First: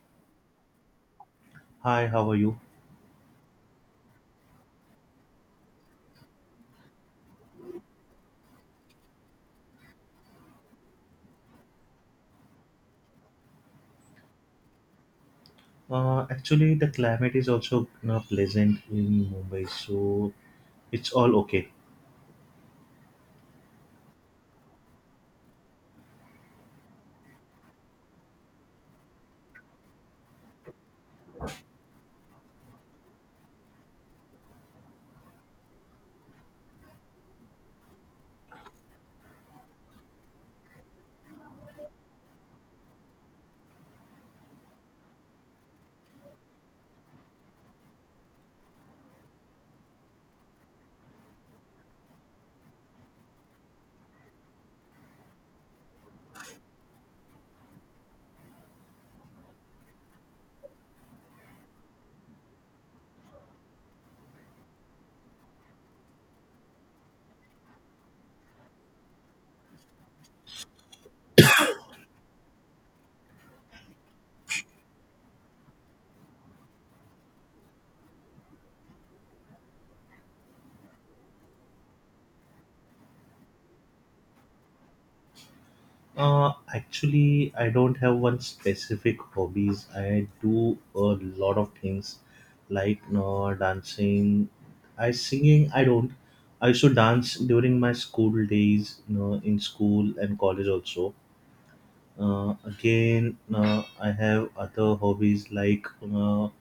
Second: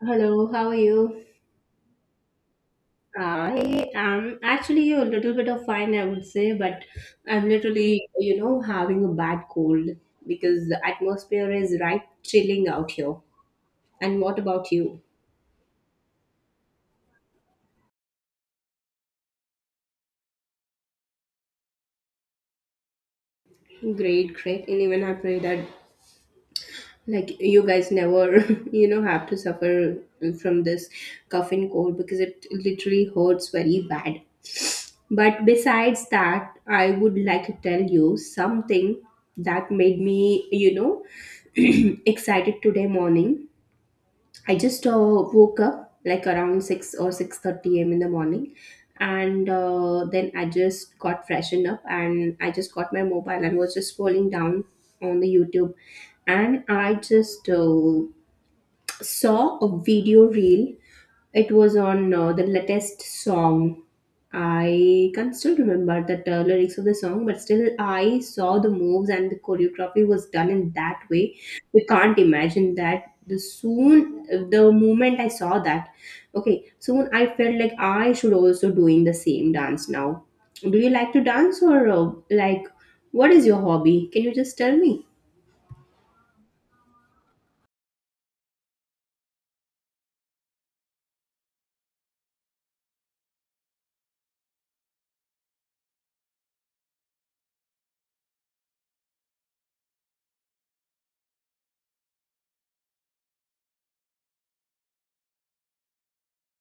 Hello, how are you? Hi, how are you? I am actually a little bit of fine, I would say, but I'm literally, you know, having a bad cold because the atmosphere is right chilling out here. And what about you? Actually, the climate is also you pleasant in Mumbai, so it's all okay. Great, great. And even I pray that like you guys never you know have to suffer from this cough and cold because it literally hurts very bad, but besides that, I would like to tell you something that made me, you know, excited today morning. I just woke up like around 6 or 6:30 a.m. in the morning, and then I just got freshened up, and I just got my mobile and was just scrolling down on the YouTube. And I just saw a video reel. It was on the latest song. I can still remember the lyrics of the song, but still, I saw the moves and the choreography was done in that way. We can't imagine that. The soon, the moment I saw that, okay, soon I felt like I should also doing the same dance now. Do you like to dance, or like what is your hobby? Can you just tell me? Actually, I don't have one specific hobbies. I do a lot of things like you dancing. I singing. I don't. I used to dance during my school days, you know, in school and college also. Again, I have other hobbies like you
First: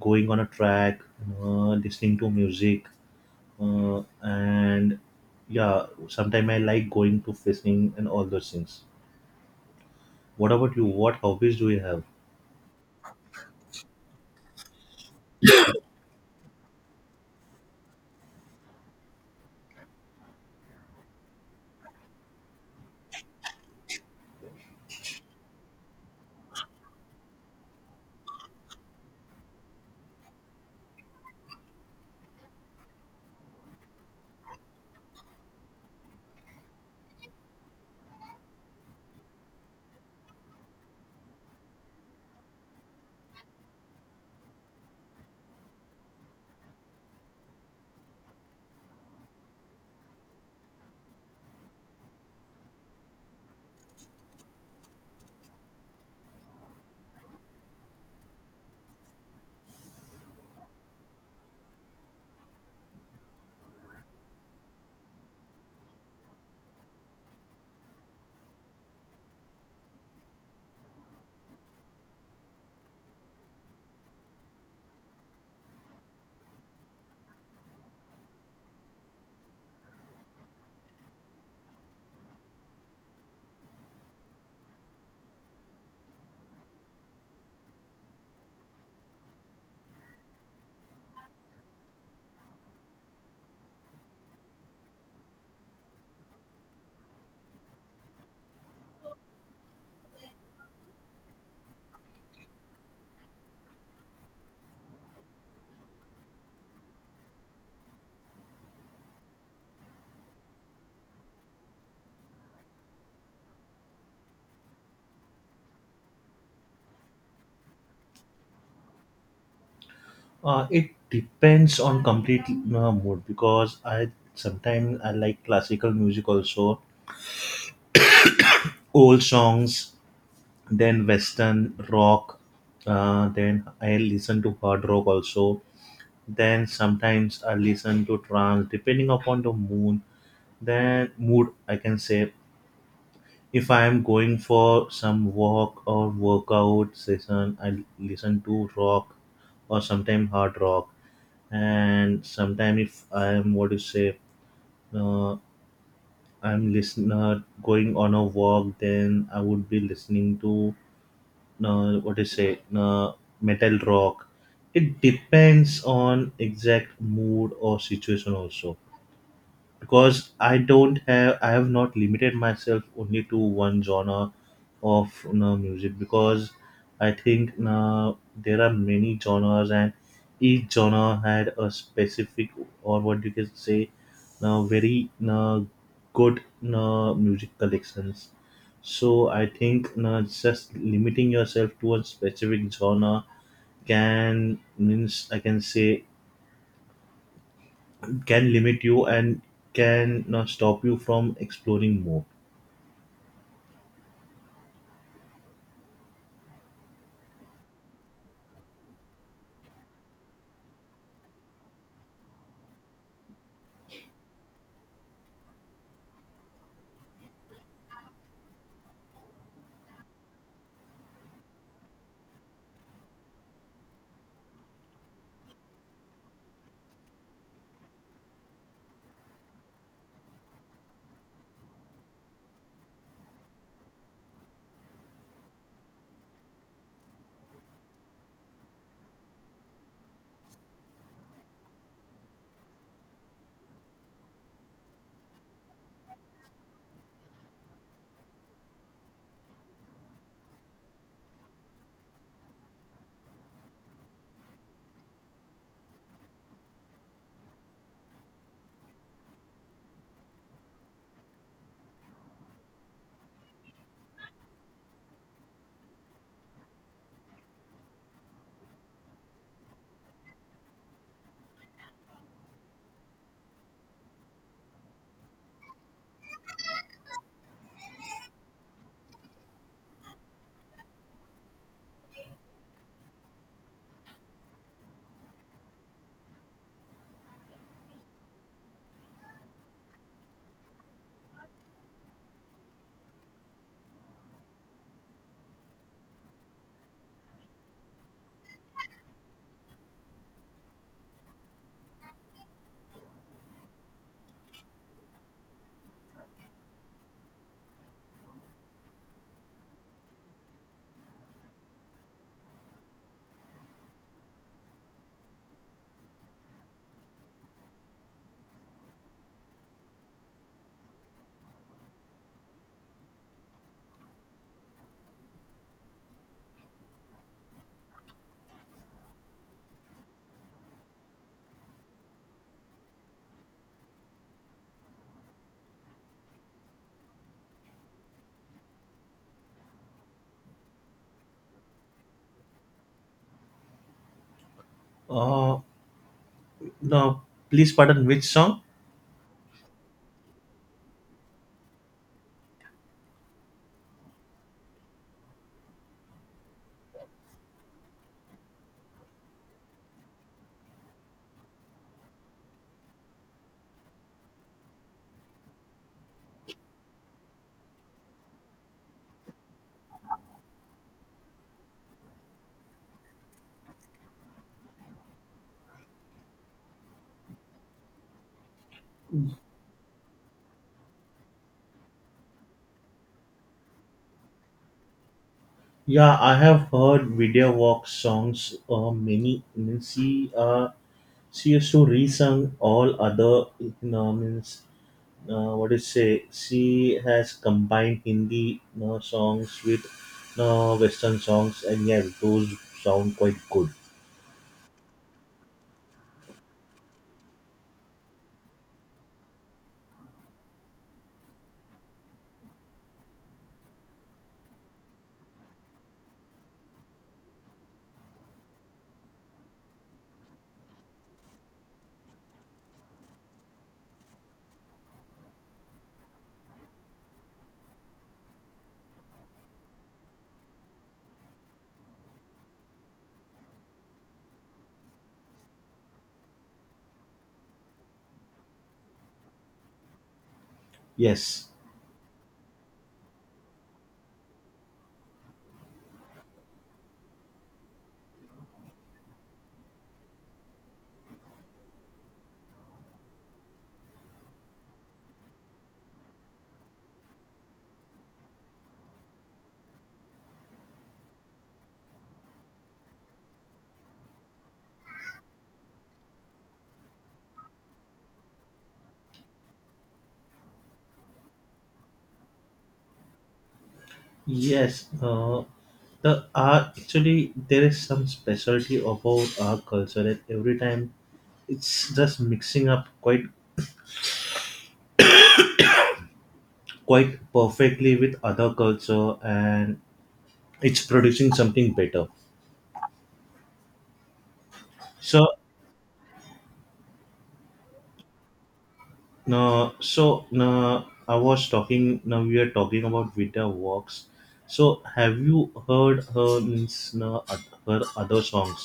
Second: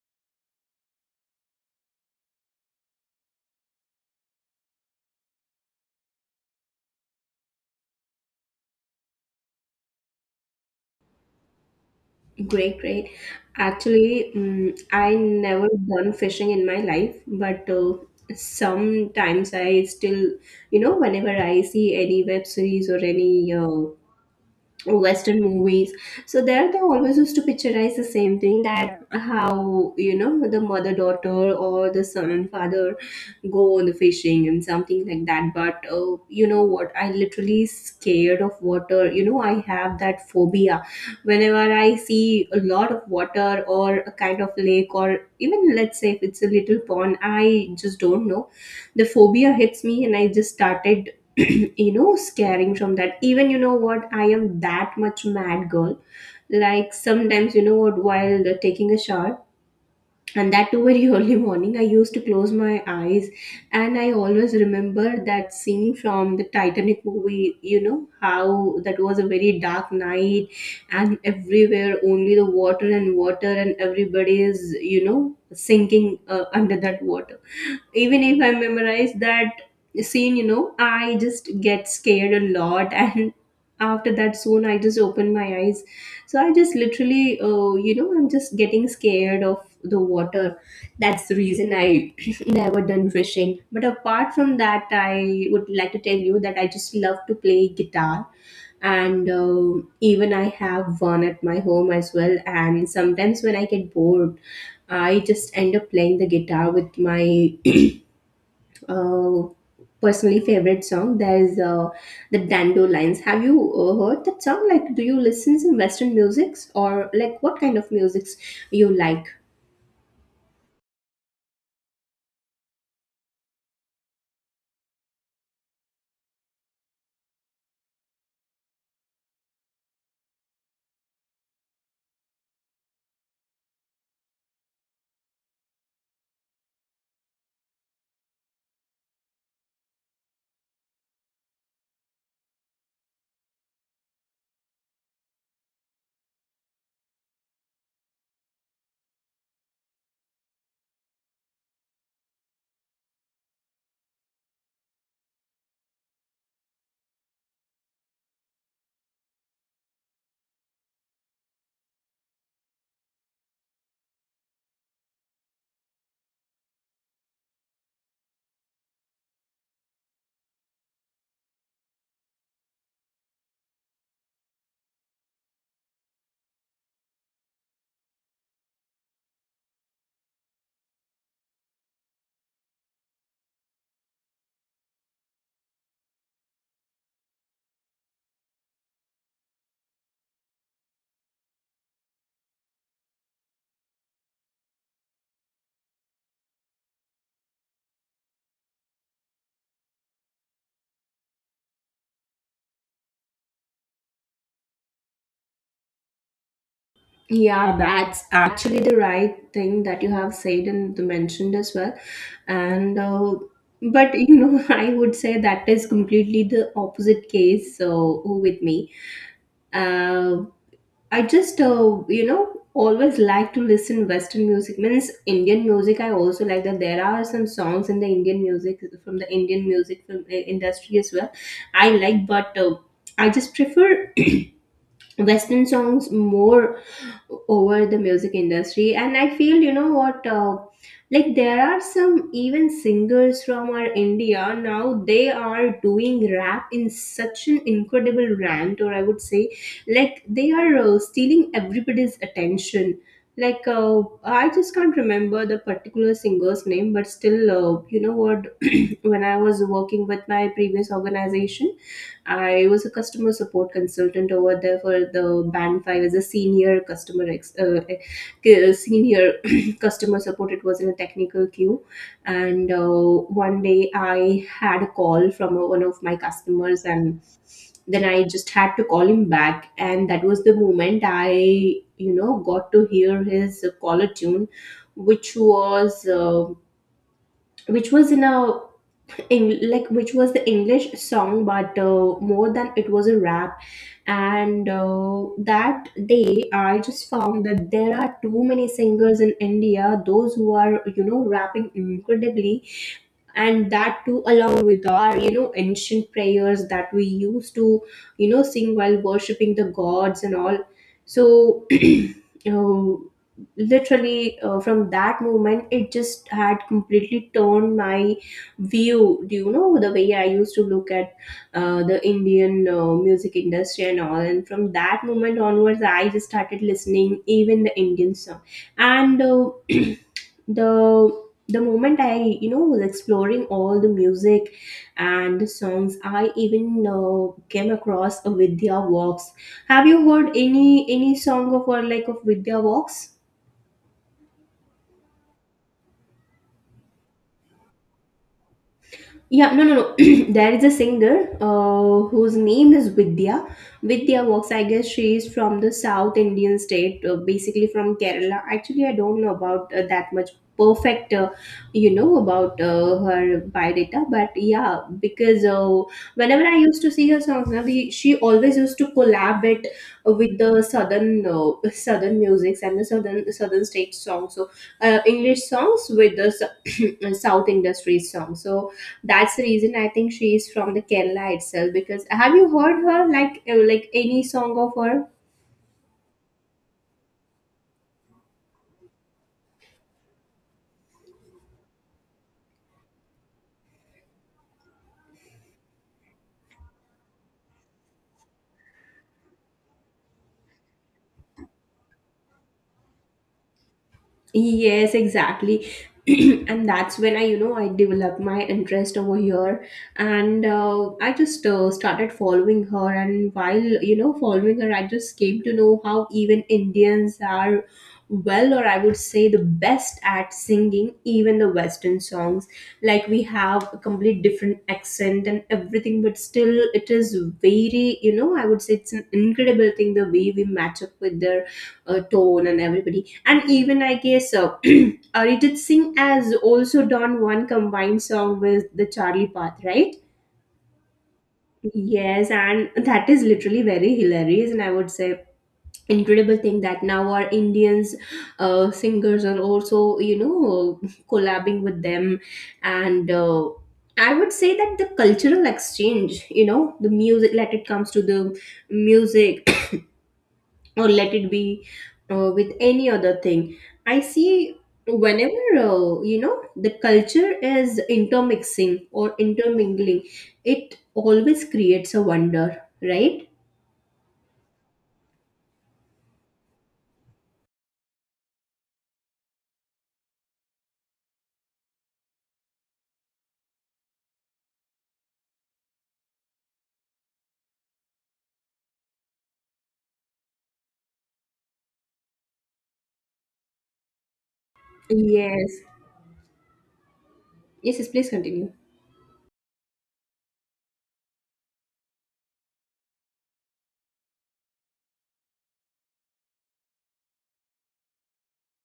going on a track, you listening to music, and yeah, sometimes I like going to fishing and all those things. What about you? What hobbies do you have? Great, great. Actually, I never done fishing in my life, but sometimes I still, you know, whenever I see any web series or any western movies, so there they always used to picturize the same thing, that how, you know, the mother daughter or the son and father go on the fishing and something like that. But you know what, I literally scared of water. You know, I have that phobia. Whenever I see a lot of water or a kind of lake, or even let's say if it's a little pond, I just don't know, the phobia hits me and I just started you know, scaring from that. Even you know what, I am that much mad girl, like sometimes you know what, while taking a shower, and that too very early morning, I used to close my eyes, and I always remember that scene from the Titanic movie, you know, how that was a very dark night and everywhere only the water and water, and everybody is, you know, sinking under that water. Even if I memorize that scene, you know, I just get scared a lot and after that, soon I just open my eyes. So I just literally you know, I'm just getting scared of the water. That's the reason I never done fishing. But apart from that, I would like to tell you that I just love to play guitar. And even I have one at my home as well, and sometimes when I get bored, I just end up playing the guitar with my uh, personally favorite song. There is the Dandelions. Have you heard that song? Like, do you listen some Western musics, or like what kind of musics you like? It depends on complete mood, because I sometimes I like classical music also, old songs, then western rock. Then I listen to hard rock also. Then sometimes I listen to trance, depending upon the mood. Then mood, I can say. If I'm going for some walk or workout session, I listen to rock, or sometimes hard rock. And sometimes if I'm, what do you say, uh, I'm listener going on a walk, then I would be listening to, what do you say, metal rock. It depends on exact mood or situation also. Because I don't have, I have not limited myself only to one genre of, you know, music, because I think, you know, there are many genres, and each genre had a specific, or what you can say, now very, you know, good, you know, music collections. So I think, you know, just limiting yourself to a specific genre can means, I can say, can limit you and can, you know, stop you from exploring more. Yeah, that's actually the right thing that you have said and mentioned as well. And but you know, I would say that is completely the opposite case. So with me, Uh, I just, you know, always like to listen Western music. Means Indian music, I also like that. There are some songs in the Indian music from the Indian music film industry as well I like, but I just prefer Western songs more over the music industry. And I feel, you know what, like there are some even singers from our India, now they are doing rap in such an incredible rant, or I would say like they are stealing everybody's attention. Like I just can't remember the particular singer's name, but still, you know what, when I was working with my previous organization, I was a customer support consultant over there for the Band 5 as a senior customer senior customer support. It was in a technical queue, and one day I had a call from one of my customers, and then I just had to call him back, and that was the moment I, you know, got to hear his caller tune, which was in a like which was the English song, but more than it was a rap. And that day, I just found that there are too many singers in India, those who are, you know, rapping incredibly, and that too along with our, you know, ancient prayers that we used to, you know, sing while worshipping the gods and all. So um, literally from that moment, it just had completely turned my view. Do you know the way I used to look at the Indian music industry and all? And from that moment onwards, I just started listening even the Indian song. And the the moment I, you know, was exploring all the music and the songs, I even came across a Vidya Walks. Have you heard any song of, or like of Vidya Walks? Uh, no, please pardon, which song? Yeah, no, no, no. There is a singer whose name is Vidya. Vidya Works, I guess she is from the South Indian state, basically from Kerala. Actually, I don't know about that much perfect, you know, about her biodata. But yeah, because whenever I used to see her songs, now she always used to collab it with the southern southern musics and the southern state songs. So English songs with the South industry songs. So that's the reason I think she is from the Kerala itself. Because have you heard her like any song of her? Yeah, I have heard Video Walk songs. Many means, she used to resung all other, you know, means what do you say, she has combined Hindi, you know, songs with, you know, Western songs, and yeah, those sound quite good. Yes, exactly. And that's when I, you know, I developed my interest over here. And I just started following her. And while, you know, following her, I just came to know how even Indians are well, or I would say the best at singing even the Western songs. Like we have a complete different accent and everything, but still it is very, you know, I would say it's an incredible thing the way we match up with their tone and everybody. And even I guess Arijit Singh has also done one combined song with the Charlie Path, right? Yes, Yes, and that is literally very hilarious, and I would say incredible thing that now our Indians singers are also, you know, collabing with them. And I would say that the cultural exchange, you know, the music, let it comes to the music or let it be with any other thing. I see, whenever you know, the culture is intermixing or intermingling, it always creates a wonder, right? yes. The actually, there is some specialty about our culture that every time it's just mixing up quite perfectly with other culture, and it's producing something better. So Yes, yes, yes, please continue. no, so no, I was talking, now we are talking about video works, so have you heard her means, no, her other songs?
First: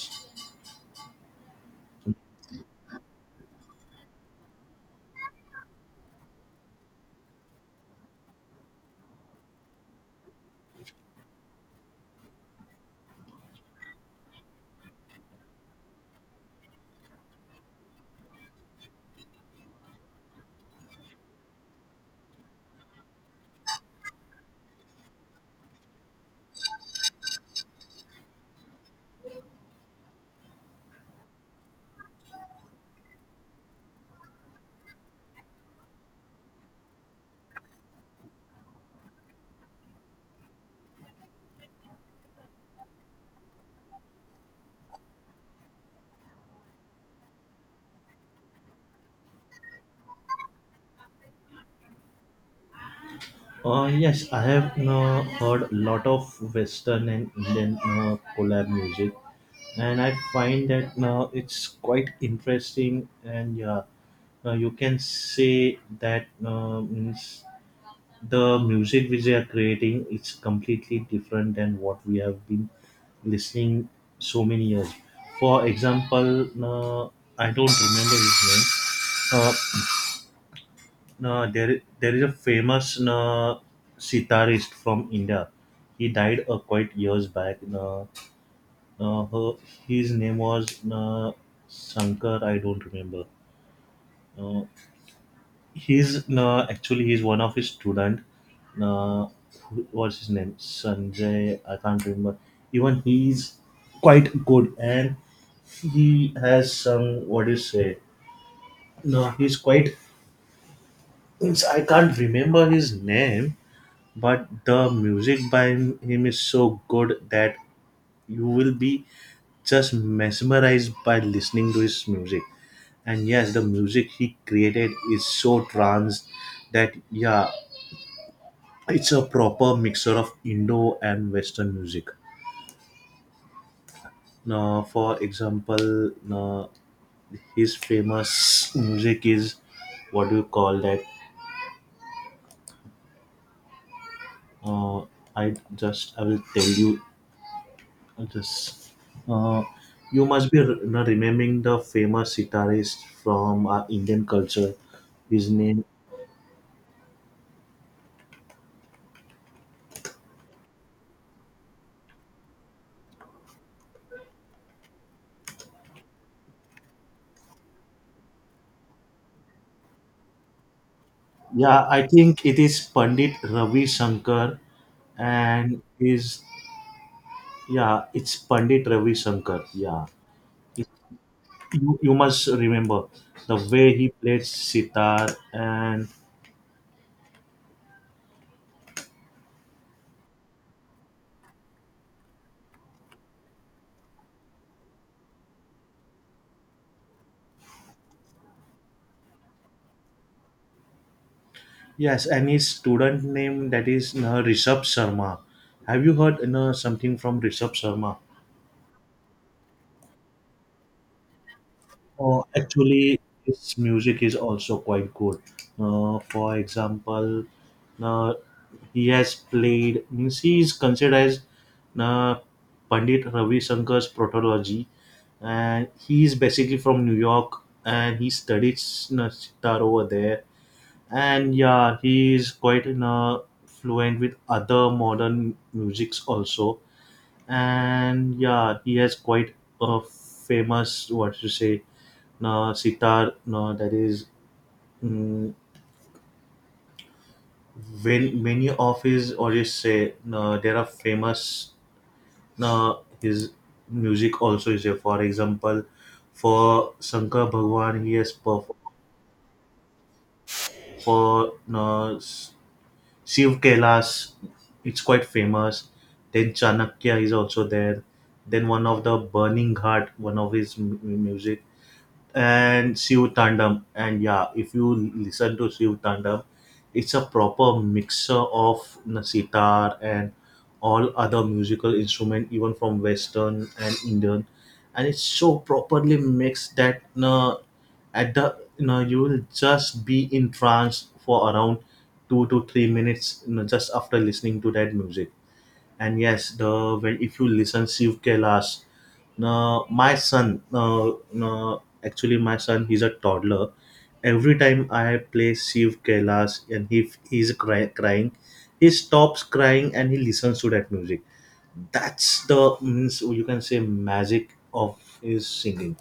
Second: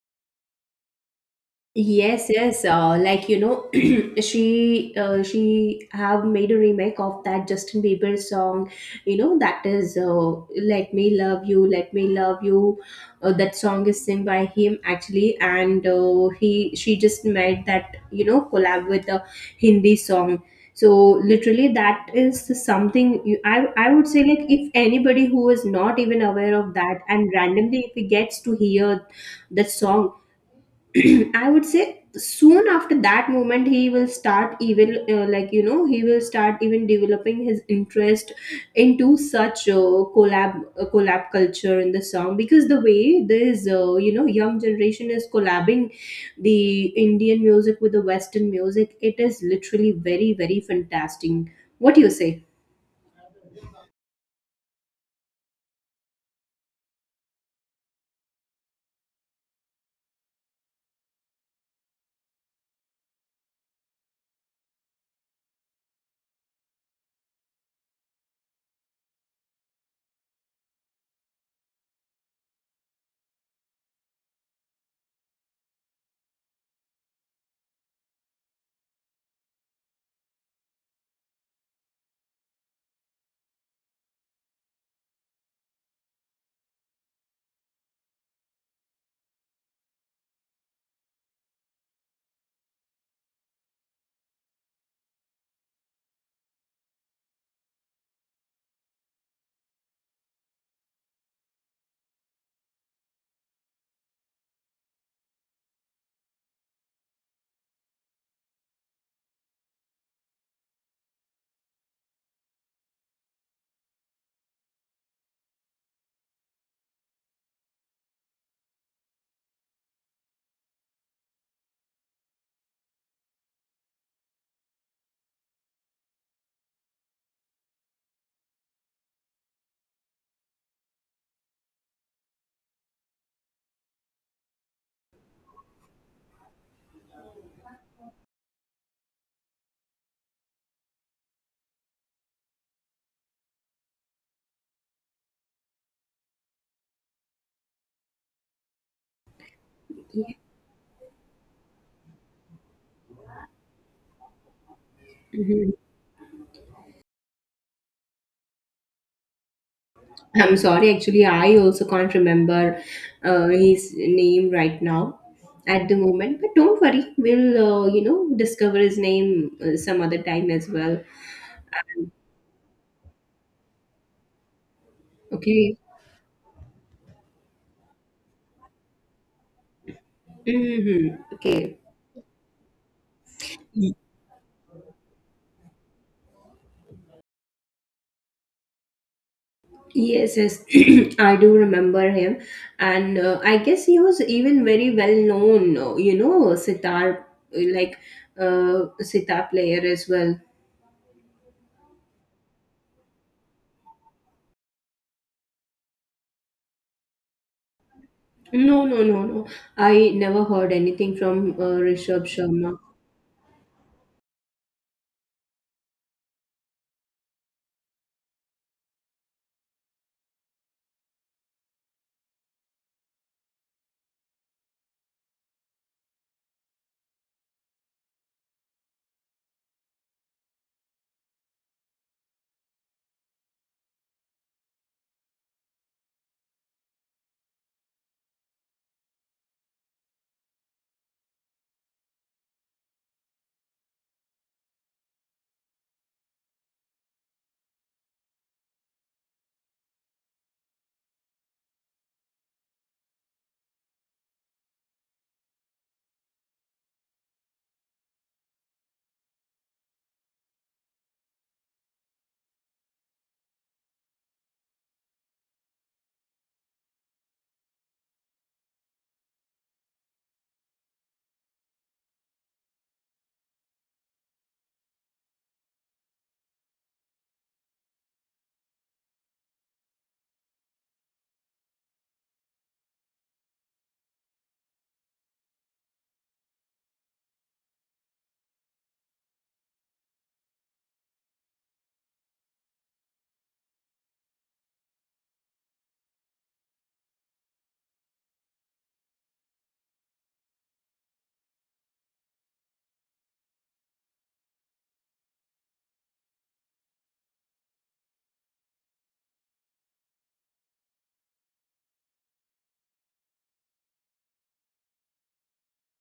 Yes, yes. Like you know, she have made a remake of that Justin Bieber song. You know that is "Let Me Love You, Let Me Love You." That song is sung by him actually, and he she just made that, you know, collab with a Hindi song. So literally, that is something you, I would say, like if anybody who is not even aware of that and randomly if he gets to hear that song, I would say soon after that moment he will start even like you know, he will start even developing his interest into such collab culture in the song, because the way this you know, young generation is collabing the Indian music with the Western music, it is literally very very fantastic. What do you say? Yes, I have, no, heard a lot of western and indian, no, collab music, and I find that now it's quite interesting. And yeah, you can say that, means the music which they are creating is completely different than what we have been listening so many years. For example, I don't remember his name. There, there is a famous sitarist from India. He died quite years back. Her, his name was Shankar. I don't remember. Uh, he's actually, he's one of his student, uh, who- what's his name, sanjay, I can't remember. Even he's quite good, and he has some, what do you say, no, he's quite means, I can't remember his name. But the music by him is so good that you will be just mesmerized by listening to his music. And yes, the music he created is so trance that yeah, it's a proper mixture of Indo and Western music. Now, for example, now his famous music is, what do you call that? Uh, I just, I will tell you just, uh, you must be now remembering the famous sitarist from Indian culture. His Yeah. name, I'm sorry, actually, I also can't remember his name right now at the moment. But don't worry, we'll, you know, discover his name some other time as well. yeah, I think it is Pandit Ravi Shankar, Okay. and his, yeah, it's Pandit Ravi Shankar. Yeah, Hmm. Okay. you must remember the way he played sitar. And Yes, yes, I do remember him, and I guess he was even very well known, you know, sitar like sitar player as well. yes, and his student name, that is Rishabh Sharma. Have you heard something from Rishabh Sharma? No, no, no, no. I never heard anything from Rishabh Oh, Sharma. actually, his music is also quite good. For example, uh, he has played means, he is considered as uh, Pandit Ravi Shankar's protology, and he is basically from New York, and he studied sitar over there. And yeah, he is quite in a fluent with other modern musics also. And yeah, he has quite a famous, what to say, no sitar, no, that is mm, when many of his, or you say, no, there are famous, no, his music also is there. For example, for shankar bhagwan, he has performed for, no, Shiv Kailas, it's quite famous. Then Chanakya is also there. Then one of the Burning Heart, one of his music, and Shiv Tandam. And yeah, if you listen to Shiv Tandam, it's a proper mixer of sitar and all other musical instrument, even from Western and Indian, and it's so properly mixed that na, at the, you know, you will just be in trance for around 2 to 3 minutes, you know, just after listening to that music. And yes, the when if you listen Shiv Kailas, no, my son, no, no, actually, my son, he's a toddler. Every time I play Shiv Kailas and he he's crying, he stops crying and he listens to that music. That's the means, you can say, magic of his singing.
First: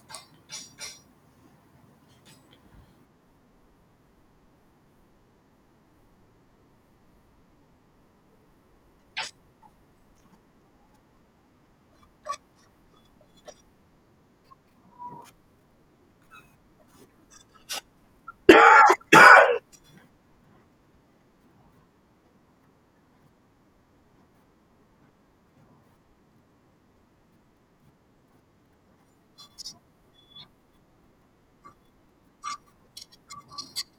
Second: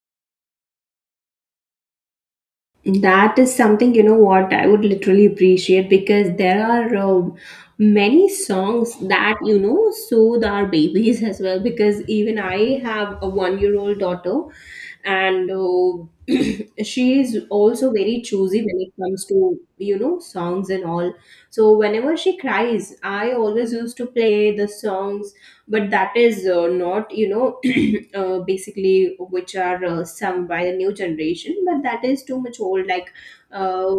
That is something, you know what, I would literally appreciate, because there are many songs that, you know, soothe our babies as well. Because even I have a 1 year old daughter and she is also very choosy when it comes to, you know, songs and all. So whenever she cries, I always used to play the songs, but that is not you know basically which are sung by the new generation, but that is too much old, uh,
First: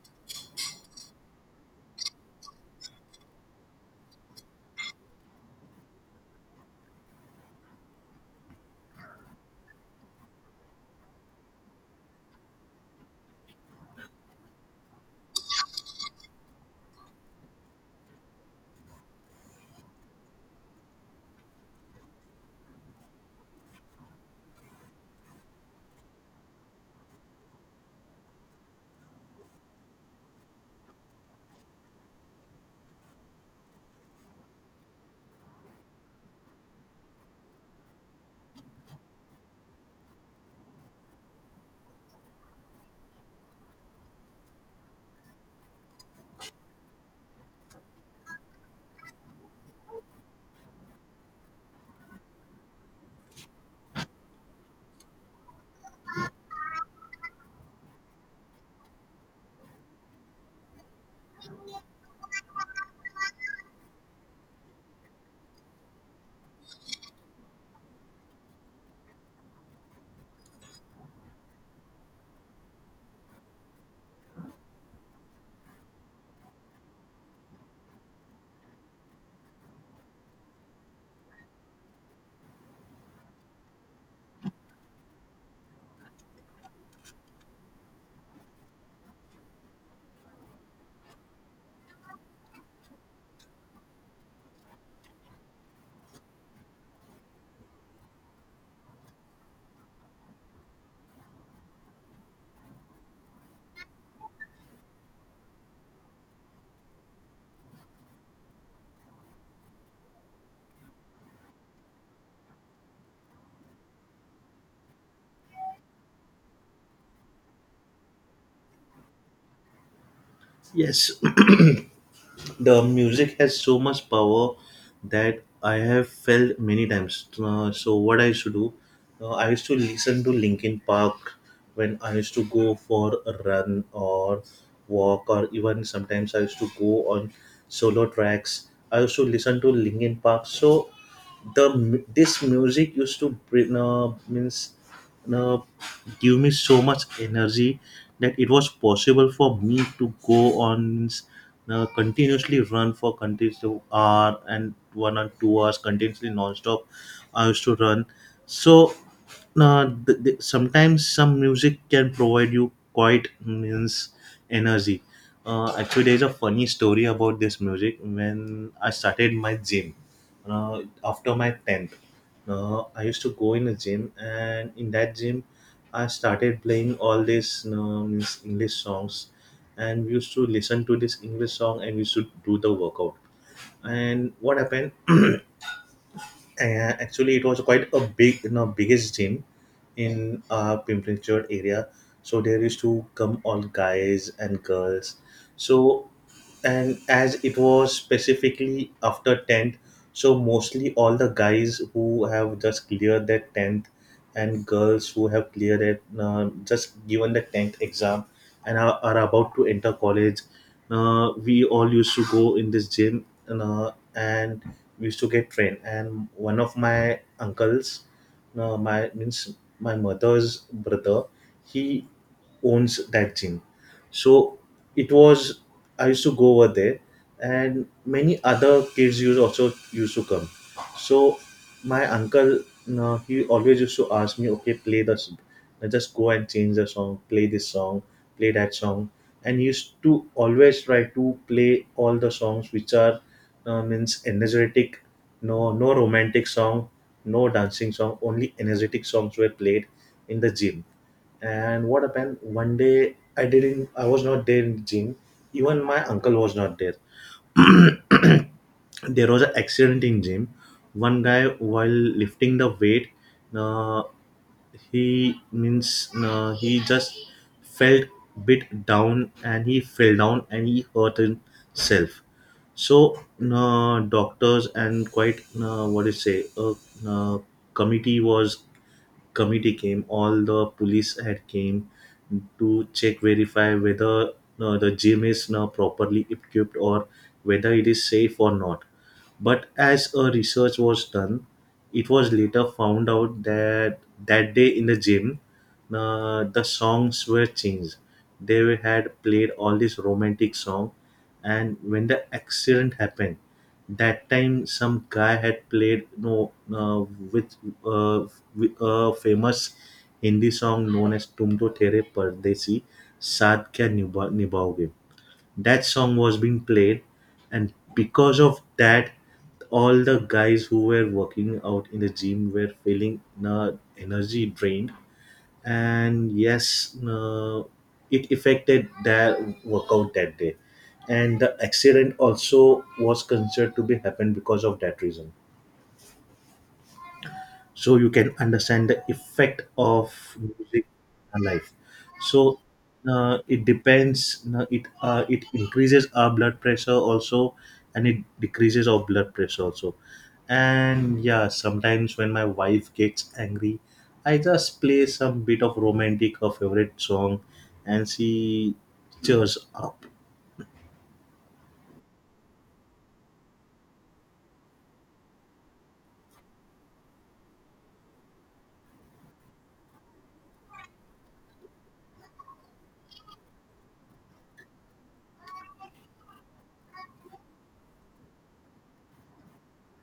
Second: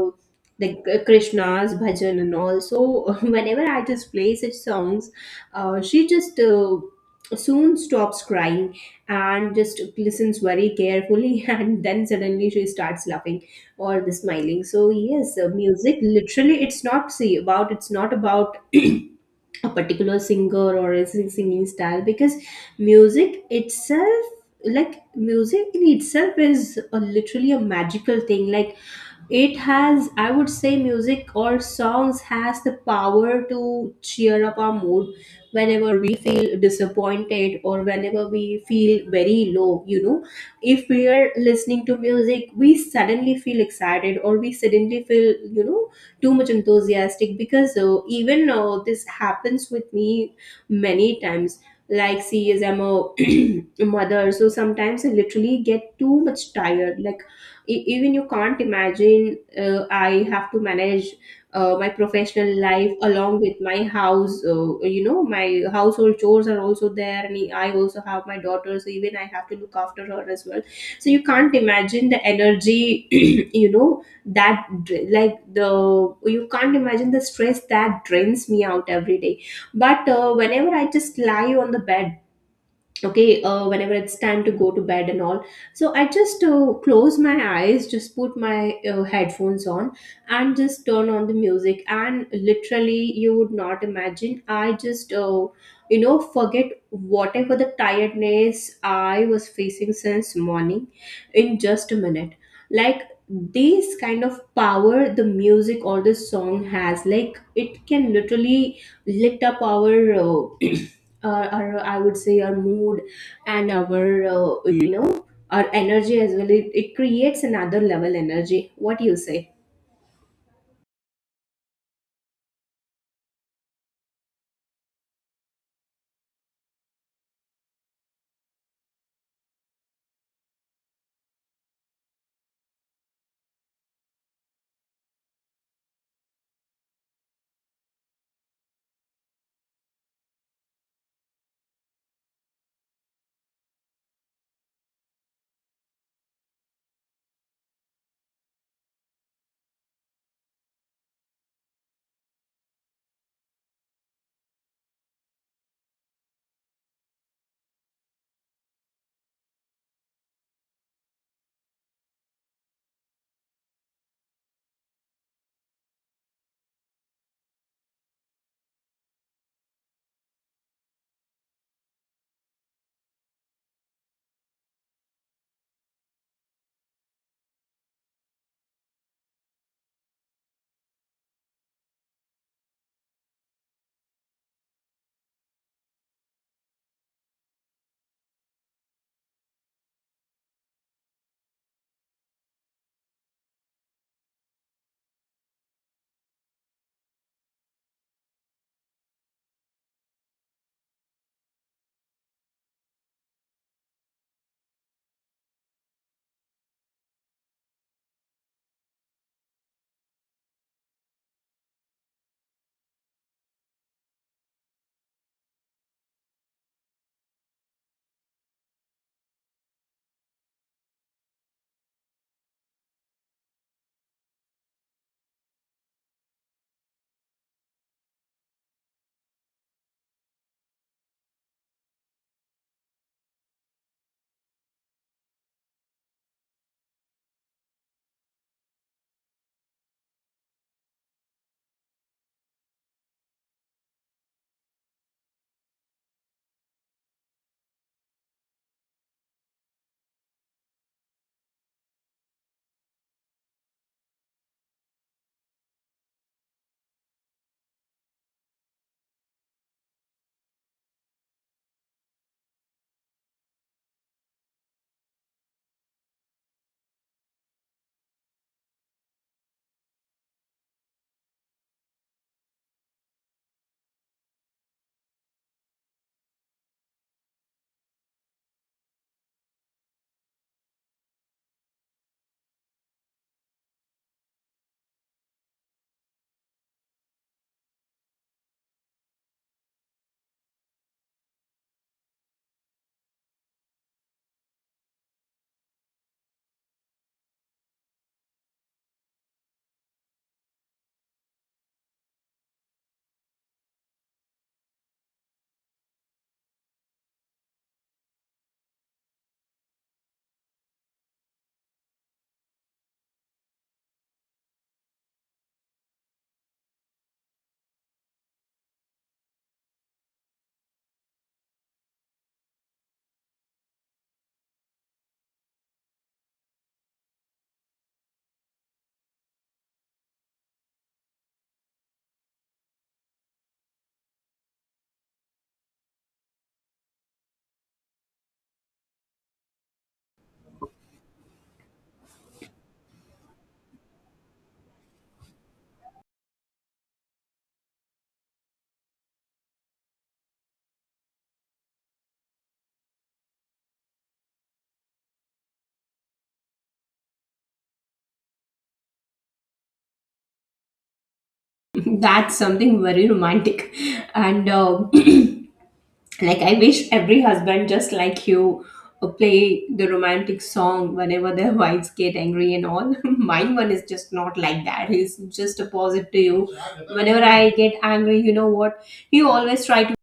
like krishna's bhajan and all. So whenever I just play such songs, she just soon stops crying and just listens very carefully, and then suddenly she starts laughing or the smiling. So yes, music literally, it's not, see, about it's not about a particular singer or a singing style, because music itself, like music in itself is a, literally a magical thing. Like it has, I would say, music or songs has the power to cheer up our mood whenever we feel disappointed, or whenever we feel very low, you know, if we are listening to music, we suddenly feel excited, or we suddenly feel, you know, too much enthusiastic, because even this happens with me many times. Like see, as I'm a mother, so sometimes I literally get too much tired. Like even you can't imagine, I have to manage my professional life along with my house, you know, my household chores are also there, and I also have my daughter, so even I have to look after her as well. So you can't imagine the energy. You know that dr- like the you can't imagine the stress that drains me out every day. But whenever I just lie on the bed, okay, whenever it's time to go to bed and all, so I just close my eyes, just put my headphones on and just turn on the music, and literally you would not imagine, I just you know, forget whatever the tiredness I was facing since morning in just a minute. Like this kind of power the music or the song has. Like it can literally lift up our uh, our, I would say, our mood and our uh, you know our energy as well. It creates another level energy. What do you say? Yes, the music has so much power that I have felt many times. So what I used to do, I used to listen to Linkin Park when I used to go for a run or walk, or even sometimes I used to go on solo tracks. I used to listen to Linkin Park. So this music used to bring means uh, give me so much energy that it was possible for me to go on means, continuously run for continuous hour and 1 or 2 hours continuously non-stop. I used to run. So sometimes some music can provide you quite means energy. Actually, there's a funny story about this music. When I started my gym after my 10th, I used to go in a gym, and in that gym I started playing all these means english songs, and we used to listen to this english song and we used to do the workout. And what happened, and actually, it was quite a big, you know, biggest gym in Pimprinchad area. So there used to come all guys and girls. So, and as it was specifically after 10th, so mostly all the guys who have just cleared their 10th, and girls who have cleared it, just given the 10th exam, and are about to enter college, we all used to go in this gym. And we used to get train, and one of my uncles, no my means, my mother's brother, he owns that gym. So it was, I used to go over there, and many other kids used also used to come. So my uncle, no, he always used to ask me, okay, play no, just go and change the song, play this song, play that song. And he used to always try to play all the songs which are means energetic, no, no romantic song, no dancing song, only energetic songs were played in the gym. And what happened, one day I was not there in the gym. Even my uncle was not there. There was an accident in gym. One guy, while lifting the weight, uh, he just felt bit down and he fell down and he hurt himself. So doctors and quite what do you say, a uh, committee was, committee came, all the police had came to check verify whether the gym is now properly equipped or whether it is safe or not. But as a research was done, it was later found out that that day in the gym, the songs were changed. They had played all this romantic song, and when the accident happened, that time, some guy had played, no, with uh, with a famous Hindi song known as "Tum To Tere Pardesi Saath Kya Nibhaoge." That song was being played, and because of that, all the guys who were working out in the gym were feeling uh, energy drained. And yes, it affected their workout that day, and the accident also was considered to be happened because of that reason. So you can understand the effect of music on life. So it depends, it increases our blood pressure also and it decreases our blood pressure also. And yeah, sometimes when my wife gets angry, I just play some bit of romantic or favorite song and she cheers up. That's something very romantic. And like, I wish every husband, just like you, play the romantic song whenever their wives get angry and all. Mine one is just not like that. He's just opposite to you. Whenever I get angry, you know what? He always try to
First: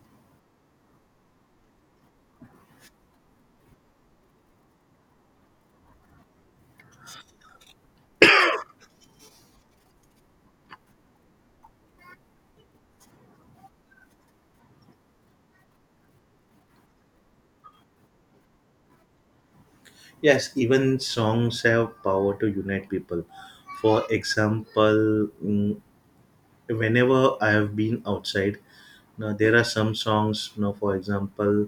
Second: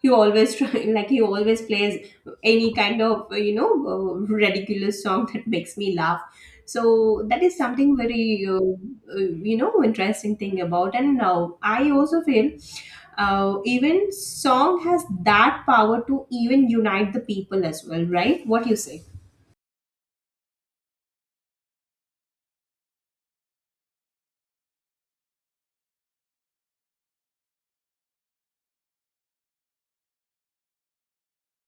he always try like he always plays any kind of ridiculous song that makes me laugh. So that is something very you know, interesting thing about. And now I also feel even song has that power to even unite the people as well, right? What you say? Yes, even songs have power to unite people. For example, whenever I have been outside, now there are some songs. Now, for example,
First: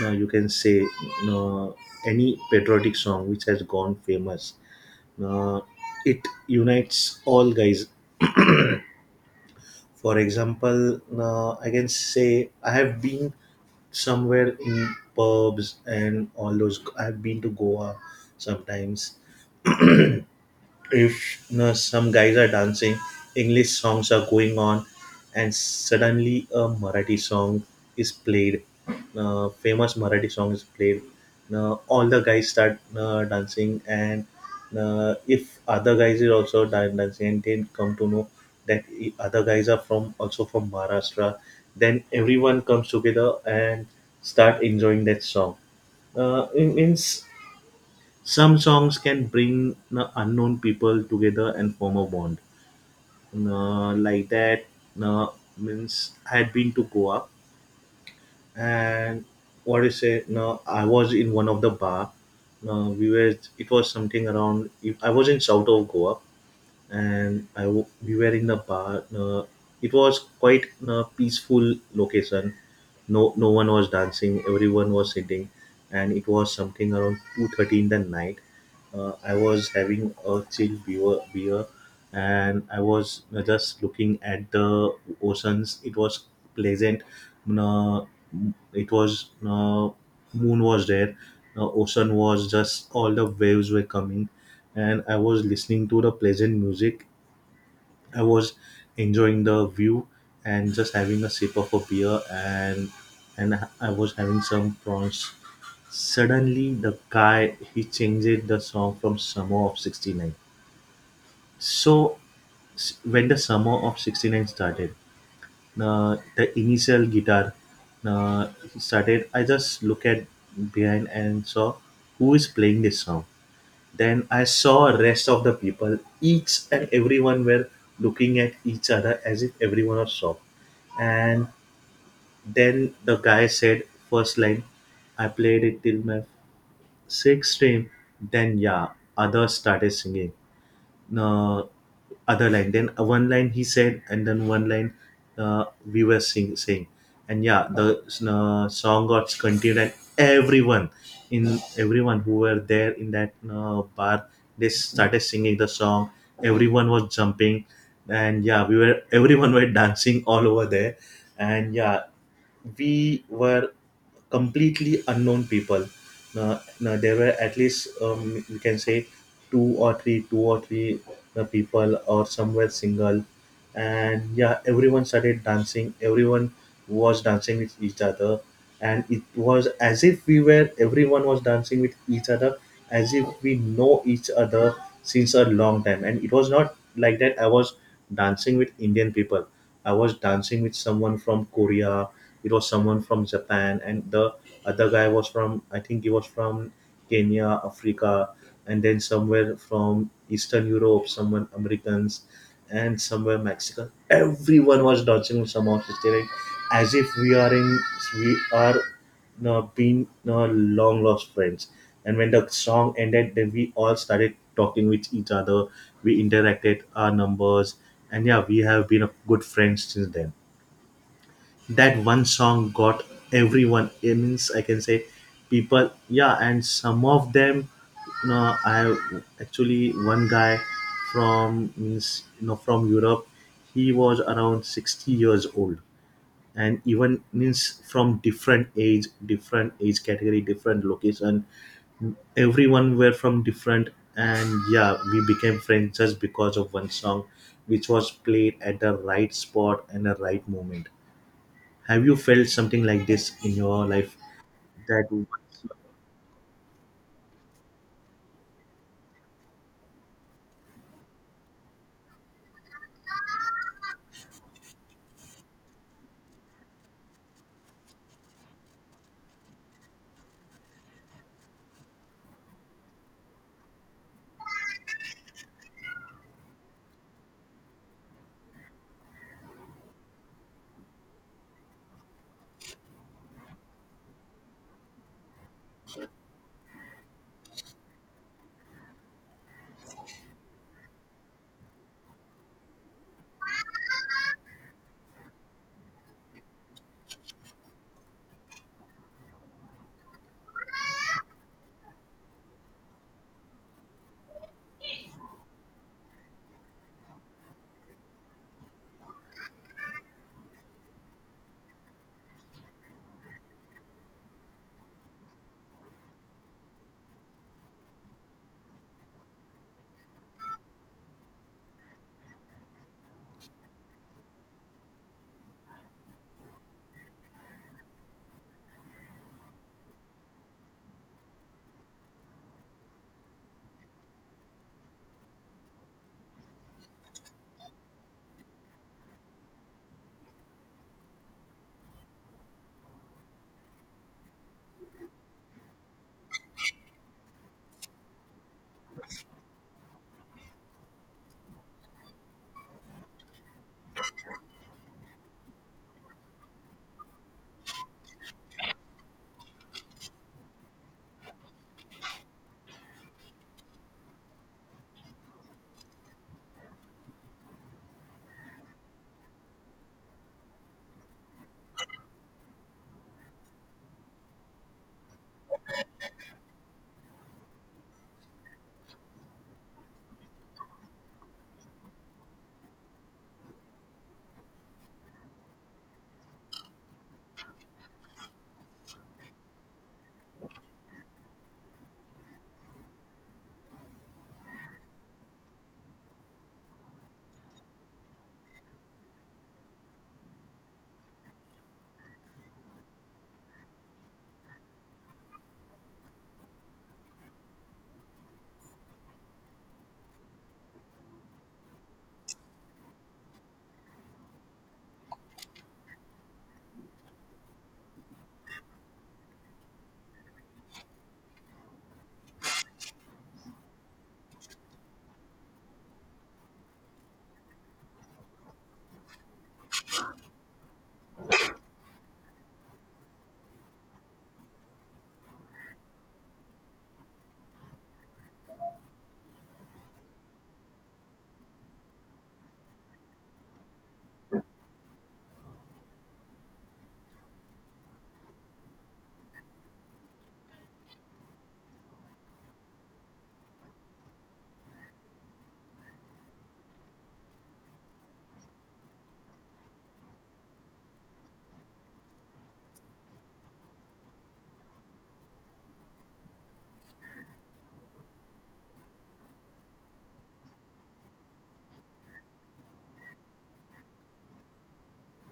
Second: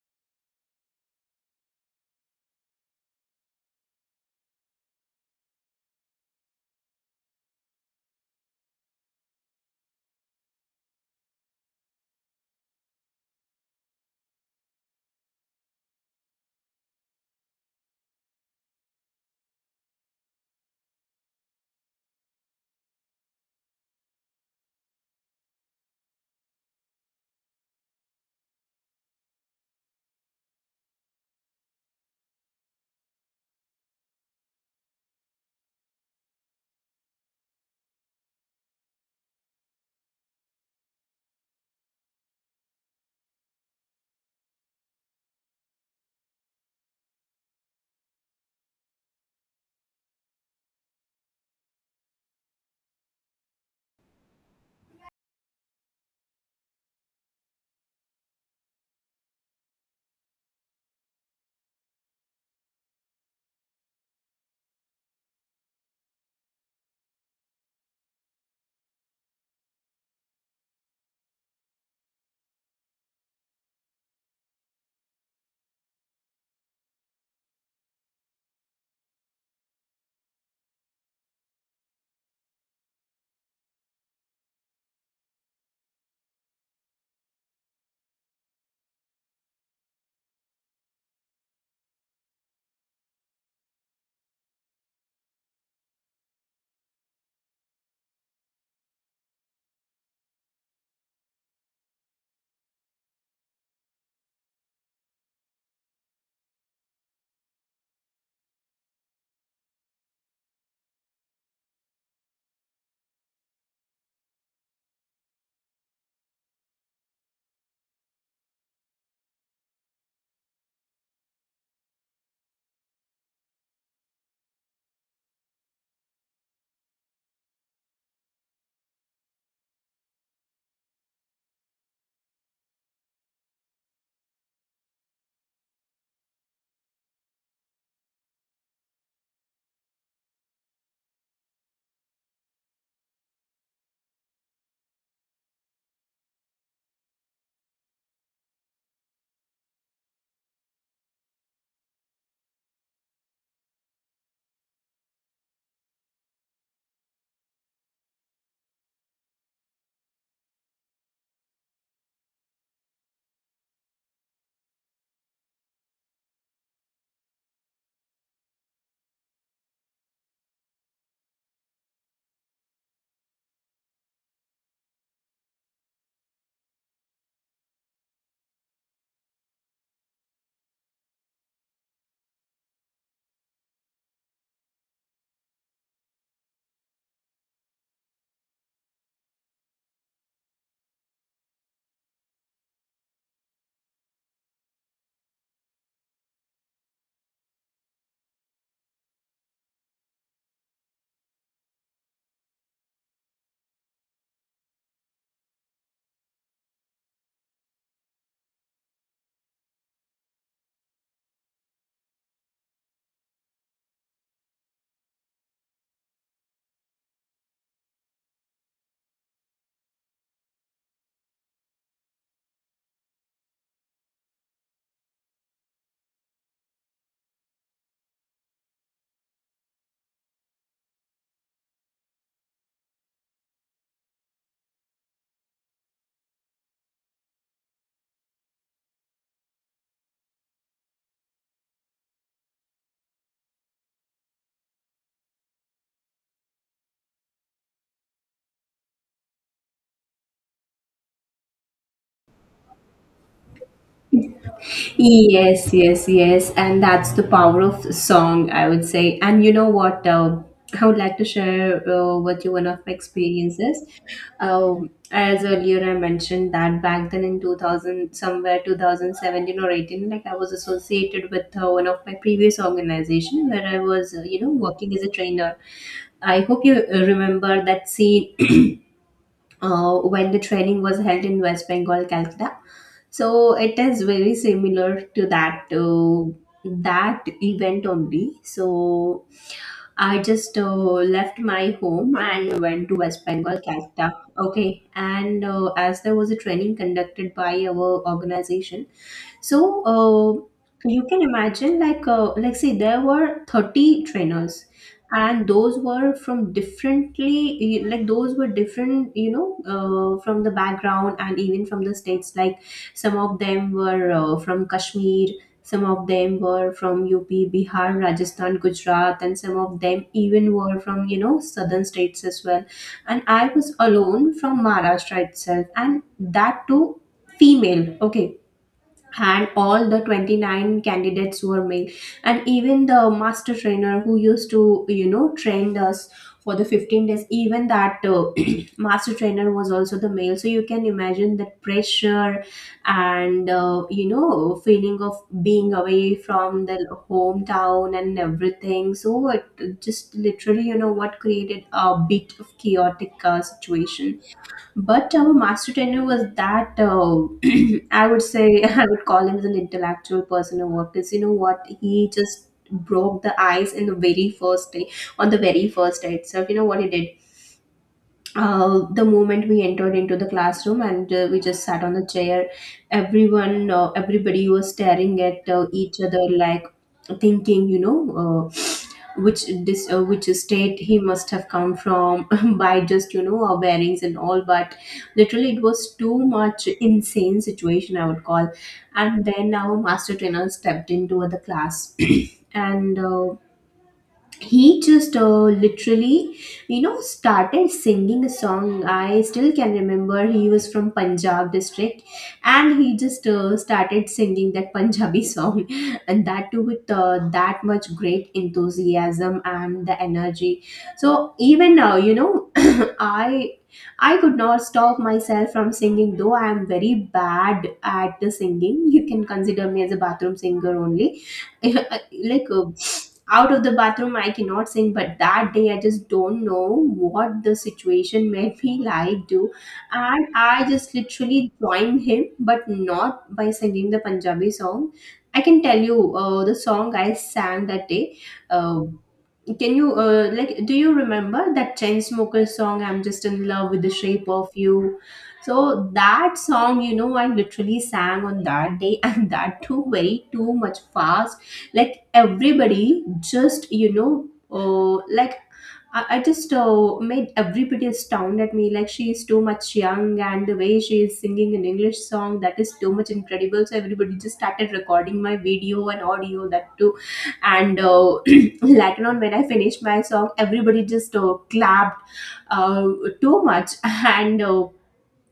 now you can say, now any patriotic song which has gone famous. Now, it unites all guys. For example, now I can say I have been somewhere in pubs and all those. I have been to Goa sometimes. If you know, some guys are dancing, English songs are going on, and suddenly a Marathi song is played, famous Marathi song is played. Now all the guys start dancing, and if other guys is also dancing, and then come to know that other guys are from also from Maharashtra, then everyone comes together and start enjoying that song. It means some songs can bring unknown people together and form a bond. Uh, like that, uh, means I had been to Goa and what do you say? No, I was in one of the bar. No, we were. It was something around. I was in south of Goa, and we were in the bar. It was quite a peaceful location. No, no one was dancing. Everyone was sitting, and it was something around 2:30 in the night. I was having a chill beer, and I was just looking at the oceans. It was pleasant. Uh, it was Moon was there. The ocean was just all the waves were coming, and I was listening to the pleasant music. I was enjoying the view and just having a sip of a beer, and I was having some prawns. Suddenly the guy, he changed the song from Summer of 69. So when the Summer of 69 started, the initial guitar uh, started, I just look at behind and saw who is playing this song. Then I saw rest of the people. Each and everyone were looking at each other as if everyone was shocked. And then the guy said, first line, I played it till my sixth stream. Then yeah, others started singing uh, other line, then one line he said, and then one line, uh, we were saying, and yeah, the song got continued, and everyone, in everyone who were there in that bar, they started singing the song. Everyone was jumping, and yeah, we were everyone were dancing all over there. And yeah, we were completely unknown people. No, there were at least we can say two or three people, or some were single, and yeah, everyone started dancing. Everyone was dancing with each other, and it was as if we were everyone was dancing with each other, as if we know each other since a long time. And it was not like that. I was dancing with Indian people. I was dancing with someone from Korea, it was someone from Japan, and the other guy was from, I think he was from Kenya, Africa, and then somewhere from Eastern Europe, someone Americans, and somewhere Mexican. Everyone was dancing somehow, staring as if we are in, we are now being, now long lost friends. And when the song ended, then we all started talking with each other. We interacted our numbers, and yeah, we have been a good friends since then. That one song got everyone, it means I can say people, yeah. And some of them, you know, I have actually one guy from, means from Europe, he was around 60 years old. And even means from different age, different age category, different location, everyone were from different. And yeah, we became friends just because of one song, which was played at the right spot and the right moment. Have you felt something like this in your life? That Yes, yes, yes. And that's the power of song, I would say. And you know what? I would like to share with you one of my experiences. As earlier I mentioned that back then in 2000, somewhere 2017 or 18, like I was associated with one of my previous organization where I was, you know, working as a trainer. I hope you remember that scene, when the training was held in West Bengal, Calcutta. So it is very similar to that that event only. So I just left my home and went to West Bengal, Calcutta. Okay, and as there was a training conducted by our organization, so uh, you can imagine, like say there were 30 trainers, and those were from differently, like those were different, you know, from the background and even from the states, like some of them were from kashmir, some of them were from up, bihar, rajasthan, gujarat, and some of them even were from, you know, southern states as well. And I was alone from maharashtra itself, and that too female, okay, and all the 29 candidates were male. And even the master trainer who used to, you know, train us for the 15 days, even that master trainer was also the male. So you can imagine that pressure and you know, feeling of being away from the hometown and everything. So it just literally, you know what, created a bit of chaotic situation. But our master trainer was that, I would say, I would call him as an intellectual person or what, because you know what, he just broke the ice in the very first day, on the very first day itself. You know what he did? The moment we entered into the classroom and we just sat on the chair, everyone everybody was staring at each other, like thinking, you know, which state he must have come from, by just, you know, our bearings and all. But literally it was too much insane situation, I would call. And then our master trainer stepped into the class, and he just literally, you know, started singing a song. I still can remember he was from punjab district, and he just started singing that punjabi song, and that too with that much great enthusiasm and the energy. So even now, you know, i I could not stop myself from singing, though I am very bad at the singing. You can consider me as a bathroom singer only. like uh, Out of the bathroom I cannot sing, but that day I just don't know what the situation made me like do. And I just literally joined him, but not by singing the punjabi song. I can tell you the song I sang that day, uh, can you like, do you remember that Chainsmoker song, I'm just in love with the shape of you? So that song, you know, I literally sang on that day, and that too very too much fast. Like everybody just, you know, like I just made everybody astound at me. Like she is too much young, and the way she is singing an English song, that is too much incredible. So everybody just started recording my video and audio, that too. And later on, when I finished my song, everybody just clapped uh, too much. and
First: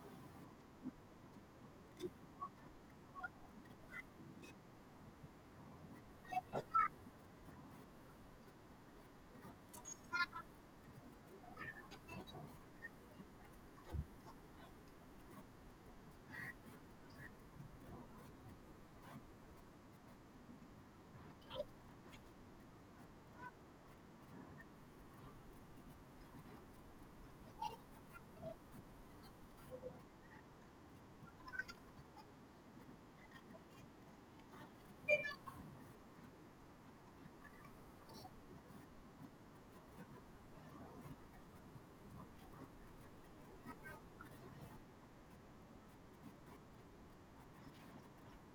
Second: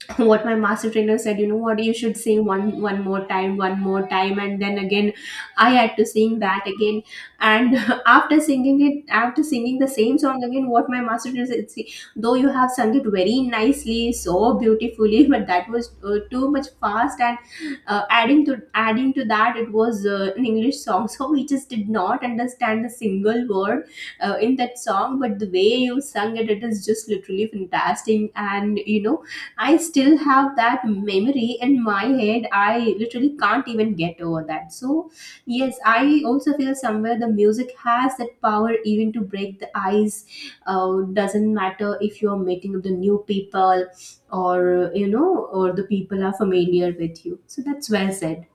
what my master trainer said, you know what, you should sing one more time, one more time, and then again I had to sing that again. And after singing the same song again, what my master trainer said, see, though you have sung it very nicely, so beautifully, but that was too much fast, and adding to that, it was an english song, so we just did not understand a single word in that song. But the way you sung it, it is just literally fantastic. And you know, I still have that memory in my head. I literally can't even get over that. So yes, I also feel somewhere the music has that power even to break the ice. Doesn't matter if you're meeting the new people or, you know, or the people are familiar with you. So, that's well said.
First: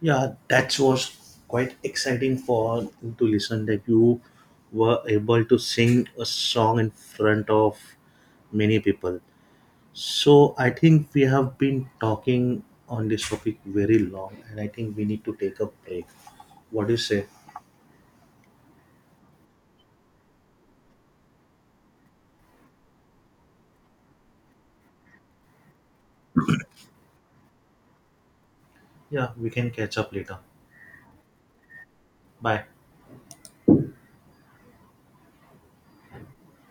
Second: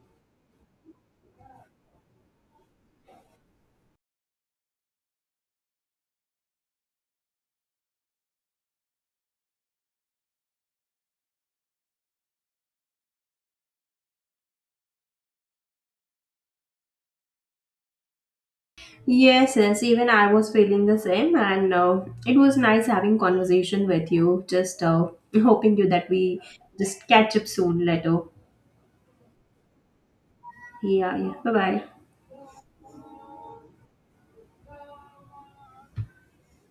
yeah, that was quite exciting for to listen that you were able to sing a song in front of many people. So I think we have been talking on this topic very long, and I think we need to take a break. What do you say? Yes, yes, even I was feeling the same, and it was nice having conversation with you. Just hoping you that we just catch up soon later. Yeah, we can catch up later. Yeah, yeah. Bye bye. Bye.